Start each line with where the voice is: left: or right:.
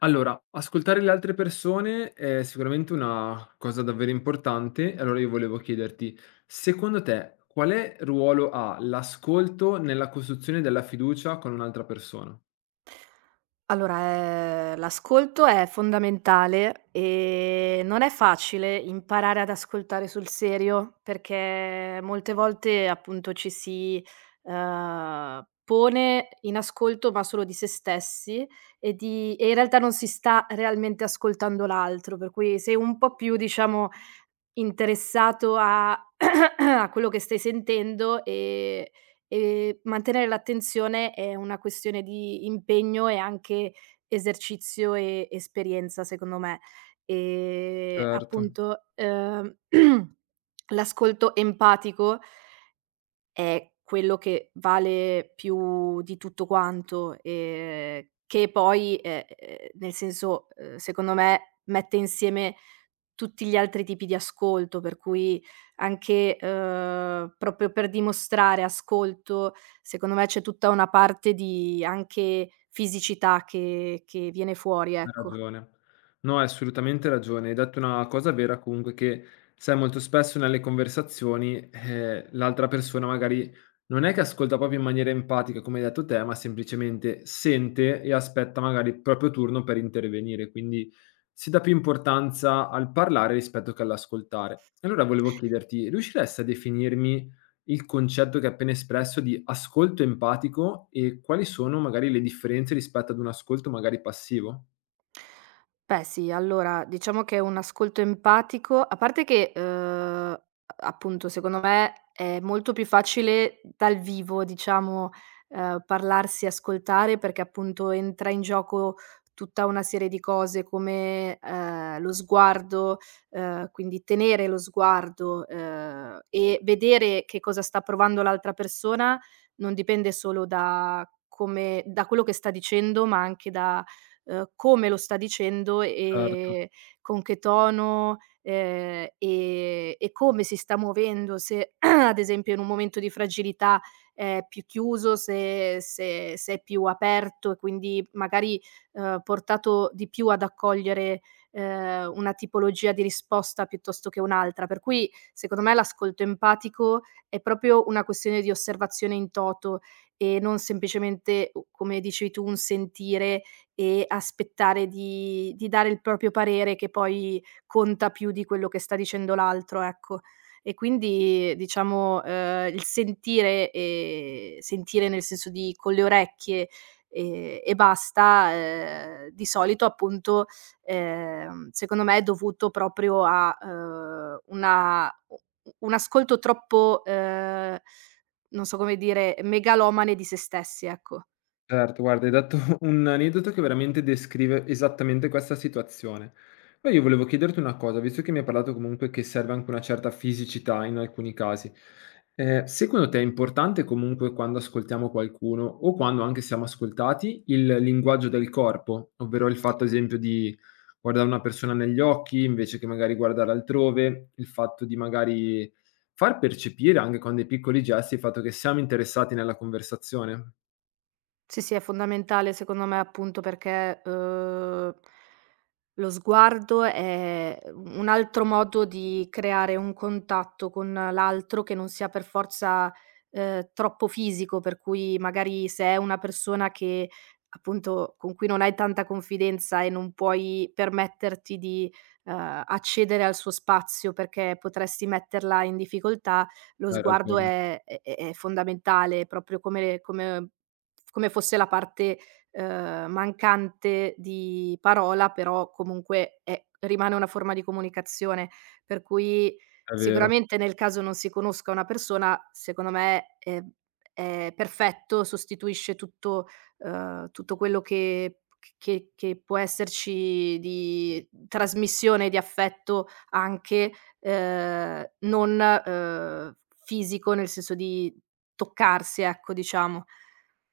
left: Allora, ascoltare le altre persone è sicuramente una cosa davvero importante. E allora io volevo chiederti, secondo te, quale ruolo ha l'ascolto nella costruzione della fiducia con un'altra persona?
right: Allora, l'ascolto è fondamentale, non è facile imparare ad ascoltare sul serio, perché molte volte appunto ci si, pone in ascolto ma solo di se stessi e in realtà non si sta realmente ascoltando l'altro, per cui sei un po' più diciamo interessato a a quello che stai sentendo, e mantenere l'attenzione è una questione di impegno e anche esercizio e esperienza secondo me. Ehm,
left: Certo.
right: appunto, uhm, l'ascolto empatico è quello che vale più di tutto quanto, che poi, nel senso, secondo me mette insieme tutti gli altri tipi di ascolto, per cui anche, proprio per dimostrare ascolto, secondo me c'è tutta una parte di anche fisicità che viene fuori,
left: Hai
right: ecco.
left: ragione. No, hai assolutamente ragione. Hai detto una cosa vera comunque che, sai, molto spesso nelle conversazioni, l'altra persona magari non è che ascolta proprio in maniera empatica, come hai detto te, ma semplicemente sente e aspetta magari il proprio turno per intervenire. Quindi si dà più importanza al parlare rispetto che all'ascoltare. E allora volevo chiederti, riusciresti a definirmi il concetto che hai appena espresso di ascolto empatico e quali sono magari le differenze rispetto ad un ascolto magari passivo?
right: Beh sì, allora diciamo che un ascolto empatico a parte che, appunto secondo me è molto più facile dal vivo, diciamo, parlarsi e ascoltare perché appunto entra in gioco tutta una serie di cose come, lo sguardo, quindi tenere lo sguardo, e vedere che cosa sta provando l'altra persona non dipende solo da quello che sta dicendo, ma anche da come lo sta dicendo
left: Certo,
right: e con che tono, e come si sta muovendo, se ad esempio in un momento di fragilità è più chiuso, se è più aperto e quindi magari, portato di più ad accogliere, una tipologia di risposta piuttosto che un'altra. Per cui secondo me l'ascolto empatico è proprio una questione di osservazione in toto e non semplicemente u come dicevi tu, un sentire e aspettare di dare il proprio parere che poi conta più di quello che sta dicendo l'altro, ecco. E quindi diciamo, il sentire nel senso di con le orecchie, e basta, di solito appunto, secondo me è dovuto proprio a, una u un ascolto troppo, non so come dire, megalomane di se stessi, ecco.
left: certo. Guarda, hai dato un aneddoto che veramente descrive esattamente questa situazione. Poi io volevo chiederti una cosa, visto che mi hai parlato comunque che serve anche una certa fisicità in alcuni casi, secondo te è importante comunque quando ascoltiamo qualcuno o quando anche siamo ascoltati il linguaggio del corpo, ovvero il fatto, ad esempio, di guardare una persona negli occhi invece che magari guardare altrove, il fatto di magari far percepire anche con dei piccoli gesti il fatto che siamo interessati nella conversazione?
right: Sì, sì, è fondamentale secondo me appunto perché, lo sguardo è u un altro modo di creare un contatto con l'altro che non sia per forza, troppo fisico, per cui magari se è una persona che appunto con cui non hai tanta confidenza e non puoi permetterti di, accedere al suo spazio perché potresti metterla in difficoltà, lo
left: Hai
right: sguardo
left: ragione,
right: è fondamentale, proprio come fosse la parte, mancante di parola, però comunque è rimane una forma di comunicazione, per cui
left: è vero,
right: sicuramente nel caso non si conosca una persona, secondo me è perfetto, sostituisce tutto quello che può esserci di trasmissione di affetto anche, non, fisico, nel senso di toccarsi, ecco, diciamo.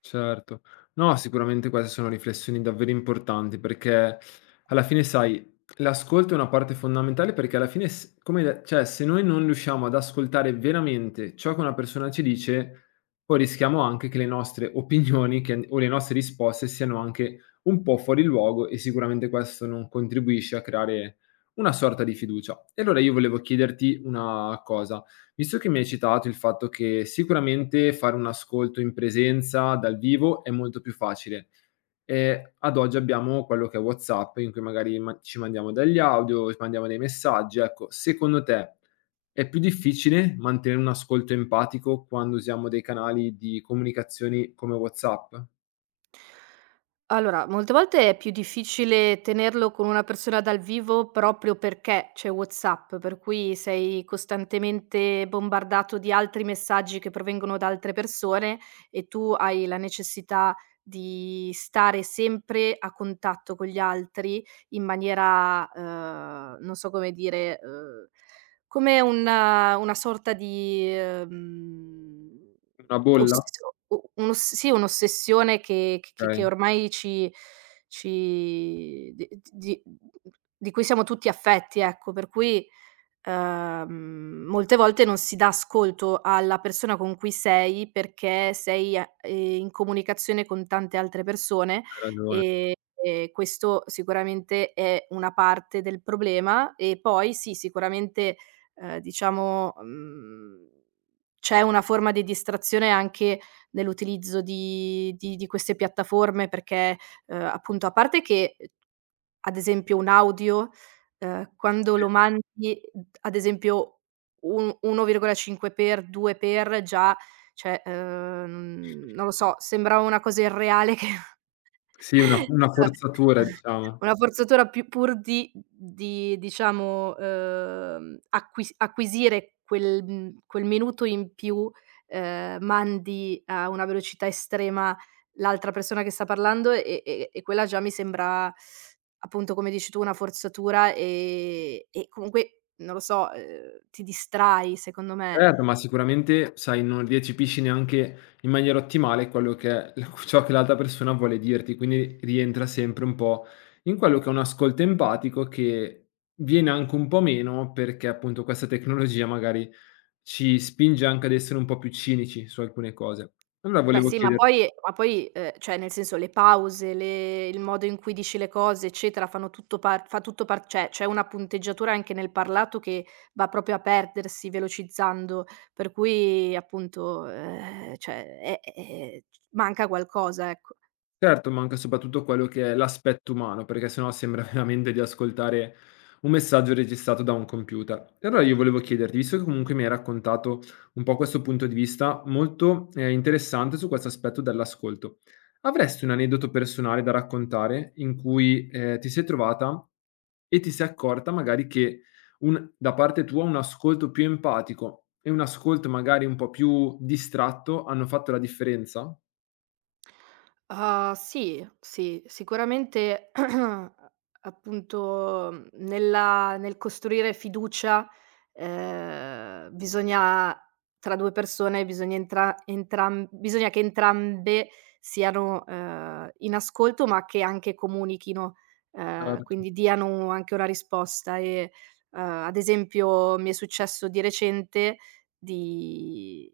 left: certo. No, sicuramente queste sono riflessioni davvero importanti perché alla fine, sai, l'ascolto è una parte fondamentale perché alla fine, come, cioè, se noi non riusciamo ad ascoltare veramente ciò che una persona ci dice, poi rischiamo anche che le nostre opinioni o le nostre risposte siano anche un po' fuori luogo e sicuramente questo non contribuisce a creare una sorta di fiducia. E allora io volevo chiederti una cosa. Visto che mi hai citato il fatto che sicuramente fare un ascolto in presenza dal vivo è molto più facile, ad oggi abbiamo quello che è WhatsApp in cui magari ma ci mandiamo degli audio, ci mandiamo dei messaggi, ecco, secondo te è più difficile mantenere un ascolto empatico quando usiamo dei canali di comunicazioni come WhatsApp?
right: Allora, molte volte è più difficile tenerlo con una persona dal vivo proprio perché c'è WhatsApp, per cui sei costantemente bombardato di altri messaggi che provengono da altre persone e tu hai la necessità di stare sempre a contatto con gli altri in maniera, non so come dire, come una sorta di,
left: Una bolla?
right: ossessio u un'oss sì, un'ossessione che che
left: Okay,
right: che
left: hai
right: ormai ci ci di cui siamo tutti affetti, ecco, per cui molte volte non si dà ascolto alla persona con cui sei, perché sei a in comunicazione con tante altre persone,
left: ragione.
right: ehm, e questo sicuramente è una parte del problema. E poi sì, sicuramente, diciamo, c'è una forma di distrazione anche nell'utilizzo di queste piattaforme perché, appunto a parte che, ad esempio un audio quando
left: Sì,
right: lo mangi, ad esempio, un 1,5 per, 2 per, già cioè, non lo so, sembra una cosa irreale che
left: sì, una forzatura diciamo.
right: una forzatura più pur di diciamo, acquisire quel minuto in più, mandi a una velocità estrema l'altra persona che sta parlando e quella già mi sembra appunto, come dici tu, una forzatura, e comunque, non lo so, ti distrai secondo me.
left: Certo, ma sicuramente, sai, non recepisci neanche in maniera ottimale quello che è l ciò che l'altra persona vuole dirti, quindi rientra sempre un po' in quello che è un ascolto empatico che viene anche un po' meno perché, appunto, questa tecnologia magari ci spinge anche ad essere un po' più cinici su alcune cose. Allora
right: Beh
left: volevo
right: sì, ma
left: chieder
right: poi ma poi, cioè nel senso le pause, le il modo in cui dici le cose, eccetera, fanno tutto par fa tutto par cioè c'è una punteggiatura anche nel parlato che va proprio a perdersi velocizzando, per cui appunto, cioè è manca qualcosa, ecco.
left: Certo, manca soprattutto quello che è l'aspetto umano, perché sennò sembra veramente di ascoltare un messaggio registrato da un computer. E allora io volevo chiederti, visto che comunque mi hai raccontato un po' questo punto di vista molto interessante su questo aspetto dell'ascolto, avresti un aneddoto personale da raccontare in cui ti sei trovata e ti sei accorta magari che da parte tua un ascolto più empatico e un ascolto magari un po' più distratto hanno fatto la differenza?
right: Ah, sì, sì, sicuramente appunto, nel costruire fiducia, bisogna tra 2 persone bisogna entra entram bisogna che entrambe siano, in ascolto, ma che anche comunichino,
left: Certo,
right: quindi diano anche una risposta e, ad esempio mi è successo di recente di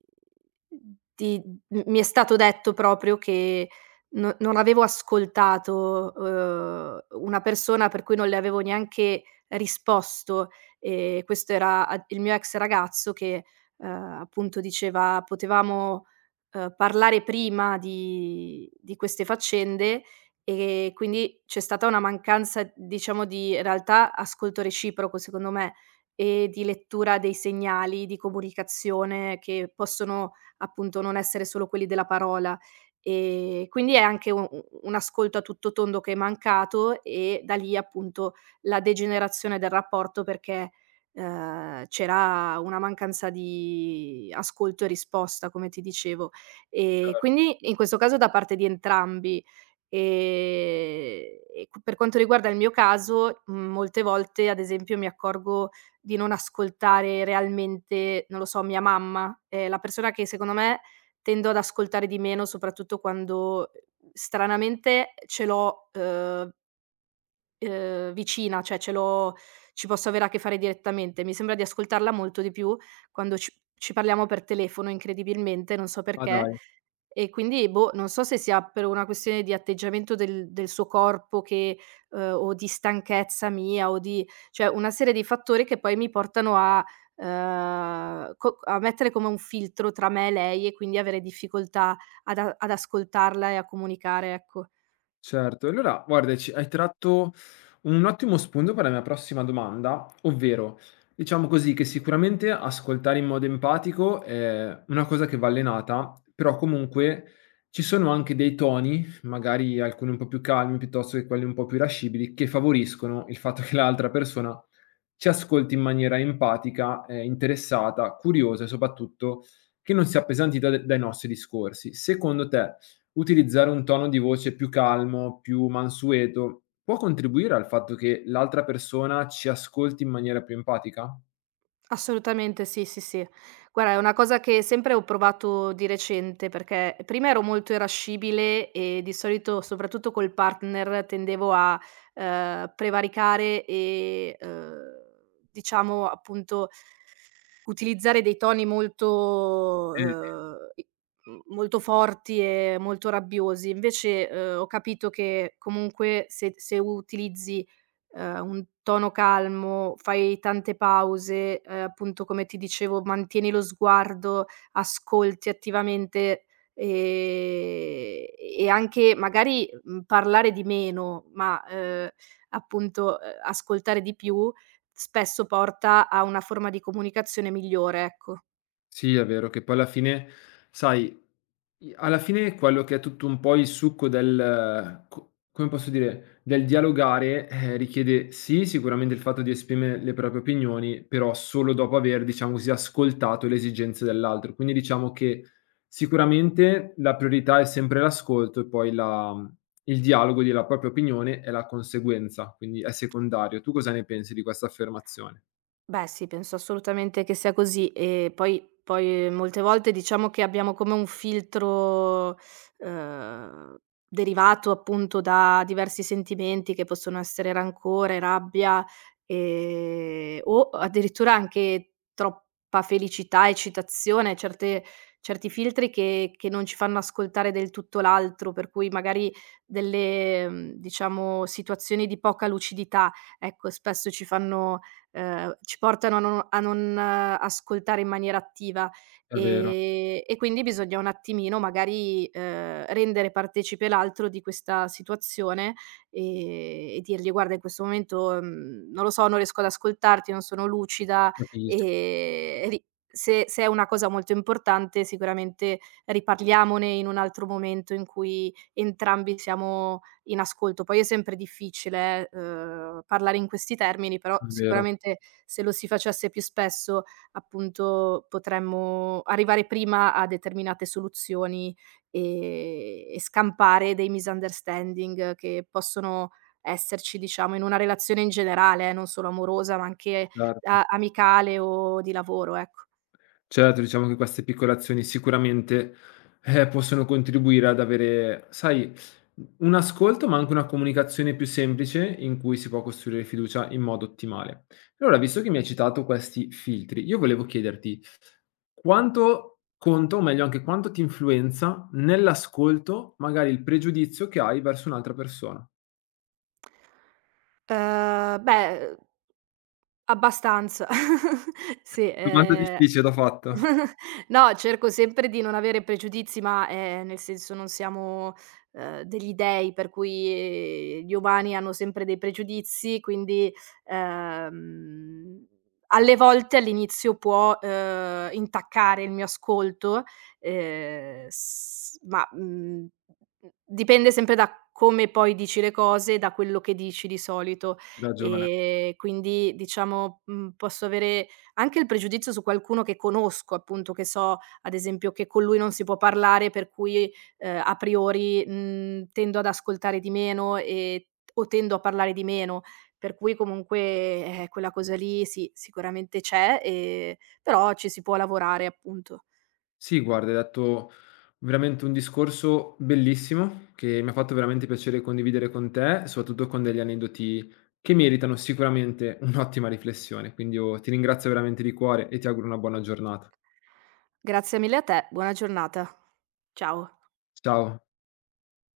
right: di M mi è stato detto proprio che no non avevo ascoltato, una persona per cui non le avevo neanche risposto, questo era a il mio ex ragazzo che, appunto diceva: "Potevamo, parlare prima di queste faccende", e quindi c'è stata una mancanza, diciamo, di in realtà ascolto reciproco secondo me, e di lettura dei segnali, di comunicazione che possono appunto non essere solo quelli della parola. Quindi è anche u u un ascolto a tutto tondo che è mancato e da lì appunto la degenerazione del rapporto perché, c'era una mancanza di ascolto e risposta, come ti dicevo.
left: certo.
right: Quindi in questo caso da parte di entrambi. E q Per quanto riguarda il mio caso, molte volte ad esempio mi accorgo di non ascoltare realmente, non lo so, mia mamma. È la persona che secondo me tendo ad ascoltare di meno, soprattutto quando, stranamente ce l'ho, vicina, cioè ce l'ho ci posso avere a che fare direttamente. Mi sembra di ascoltarla molto di più quando ci parliamo per telefono incredibilmente, non so
left: Ma
right: perché,
left: dai.
right: e quindi, boh, non so se sia per una questione di atteggiamento del suo corpo che o di stanchezza mia o di cioè una serie di fattori che poi mi portano a mettere come un filtro tra me e lei e quindi avere difficoltà ad ascoltarla e a comunicare, ecco.
left: Certo, allora guarda ci hai tratto un ottimo spunto per la mia prossima domanda, ovvero diciamo così che sicuramente ascoltare in modo empatico è una cosa che va allenata, però comunque ci sono anche dei toni, magari alcuni un po' più calmi piuttosto che quelli un po' più irascibili, che favoriscono il fatto che l'altra persona ci ascolti in maniera empatica, interessata, curiosa e soprattutto che non sia appesantita d dai nostri discorsi. Secondo te utilizzare un tono di voce più calmo, più mansueto, può contribuire al fatto che l'altra persona ci ascolti in maniera più empatica?
right: Assolutamente sì, sì, sì. Guarda, è una cosa che sempre ho provato di recente, perché prima ero molto irascibile e di solito, soprattutto col partner, tendevo a, prevaricare e, diciamo appunto utilizzare dei toni molto,
left: Mh.
right: molto forti e molto rabbiosi. Invece, ho capito che comunque se utilizzi, un tono calmo, fai tante pause, appunto come ti dicevo, mantieni lo sguardo, ascolti attivamente, ehm, e anche magari, parlare di meno, ma, appunto, ascoltare di più, spesso porta a una forma di comunicazione migliore, ecco.
left: Sì, è vero che poi alla fine, sai, I alla fine quello che è tutto un po' il succo del co come posso dire, del dialogare, richiede sì, sicuramente il fatto di esprimere le proprie opinioni, però solo dopo aver, diciamo così, ascoltato le esigenze dell'altro. Quindi diciamo che sicuramente la priorità è sempre l'ascolto e poi la mhmm, il dialogo della propria opinione è la conseguenza, quindi è secondario. Tu cosa ne pensi di questa affermazione?
right: Beh sì, penso assolutamente che sia così e poi molte volte diciamo che abbiamo come un filtro, uhm, derivato appunto da diversi sentimenti che possono essere rancore, rabbia, o addirittura anche troppa felicità, eccitazione, certe certi filtri che non ci fanno ascoltare del tutto l'altro, per cui magari delle, diciamo situazioni di poca lucidità, ecco, spesso ci portano a non ascoltare in maniera attiva,
left: È vero,
right: e quindi bisogna un attimino magari, rendere partecipe l'altro di questa situazione, e dirgli: "Guarda in questo momento, non lo so, non riesco ad ascoltarti, non sono lucida",
left: capisco,
right: ri se se è una cosa molto importante sicuramente riparliamone in un altro momento in cui entrambi siamo in ascolto. Poi è sempre difficile, parlare in questi termini, però
left: è vero,
right: sicuramente se lo si facesse più spesso, appunto, potremmo arrivare prima a determinate soluzioni, ehm, e scampare dei misunderstanding che possono esserci, diciamo, in una relazione in generale, non solo amorosa, ma anche
left: cer
right: a amicale o di lavoro, ecco.
left: certo, diciamo che queste piccole azioni sicuramente, possono contribuire ad avere, sai, u un ascolto, ma anche una comunicazione più semplice in cui si può costruire fiducia in modo ottimale. Allora, visto che mi hai citato questi filtri, io volevo chiederti quanto conta, o meglio anche quanto ti influenza nell'ascolto, magari il pregiudizio che hai verso un'altra persona?
right: Beh, abbastanza. Sì,
left: Domanda difficile, t'ho fatto.
right: no, cerco sempre di non avere pregiudizi, ma, nel senso non siamo, degli dei, per cui gli umani hanno sempre dei pregiudizi, quindi, ehm, alle volte all'inizio può, intaccare il mio ascolto, s ma, dipende sempre da come poi dici le cose e da quello che dici di solito.
left: Hai ragione.
right: Quindi diciamo, posso avere anche il pregiudizio su qualcuno che conosco, appunto, che so, ad esempio, che con lui non si può parlare per cui, a priori, tendo ad ascoltare di meno e o tendo a parlare di meno. Per cui comunque, quella cosa lì sì, sicuramente c'è, però ci si può lavorare, appunto.
left: Sì, guarda, hai detto veramente un discorso bellissimo che mi ha fatto veramente piacere condividere con te, soprattutto con degli aneddoti che meritano sicuramente un'ottima riflessione. Quindi io ti ringrazio veramente di cuore e ti auguro una buona giornata.
right: Grazie mille a te, buona giornata. Ciao.
left: Ciao.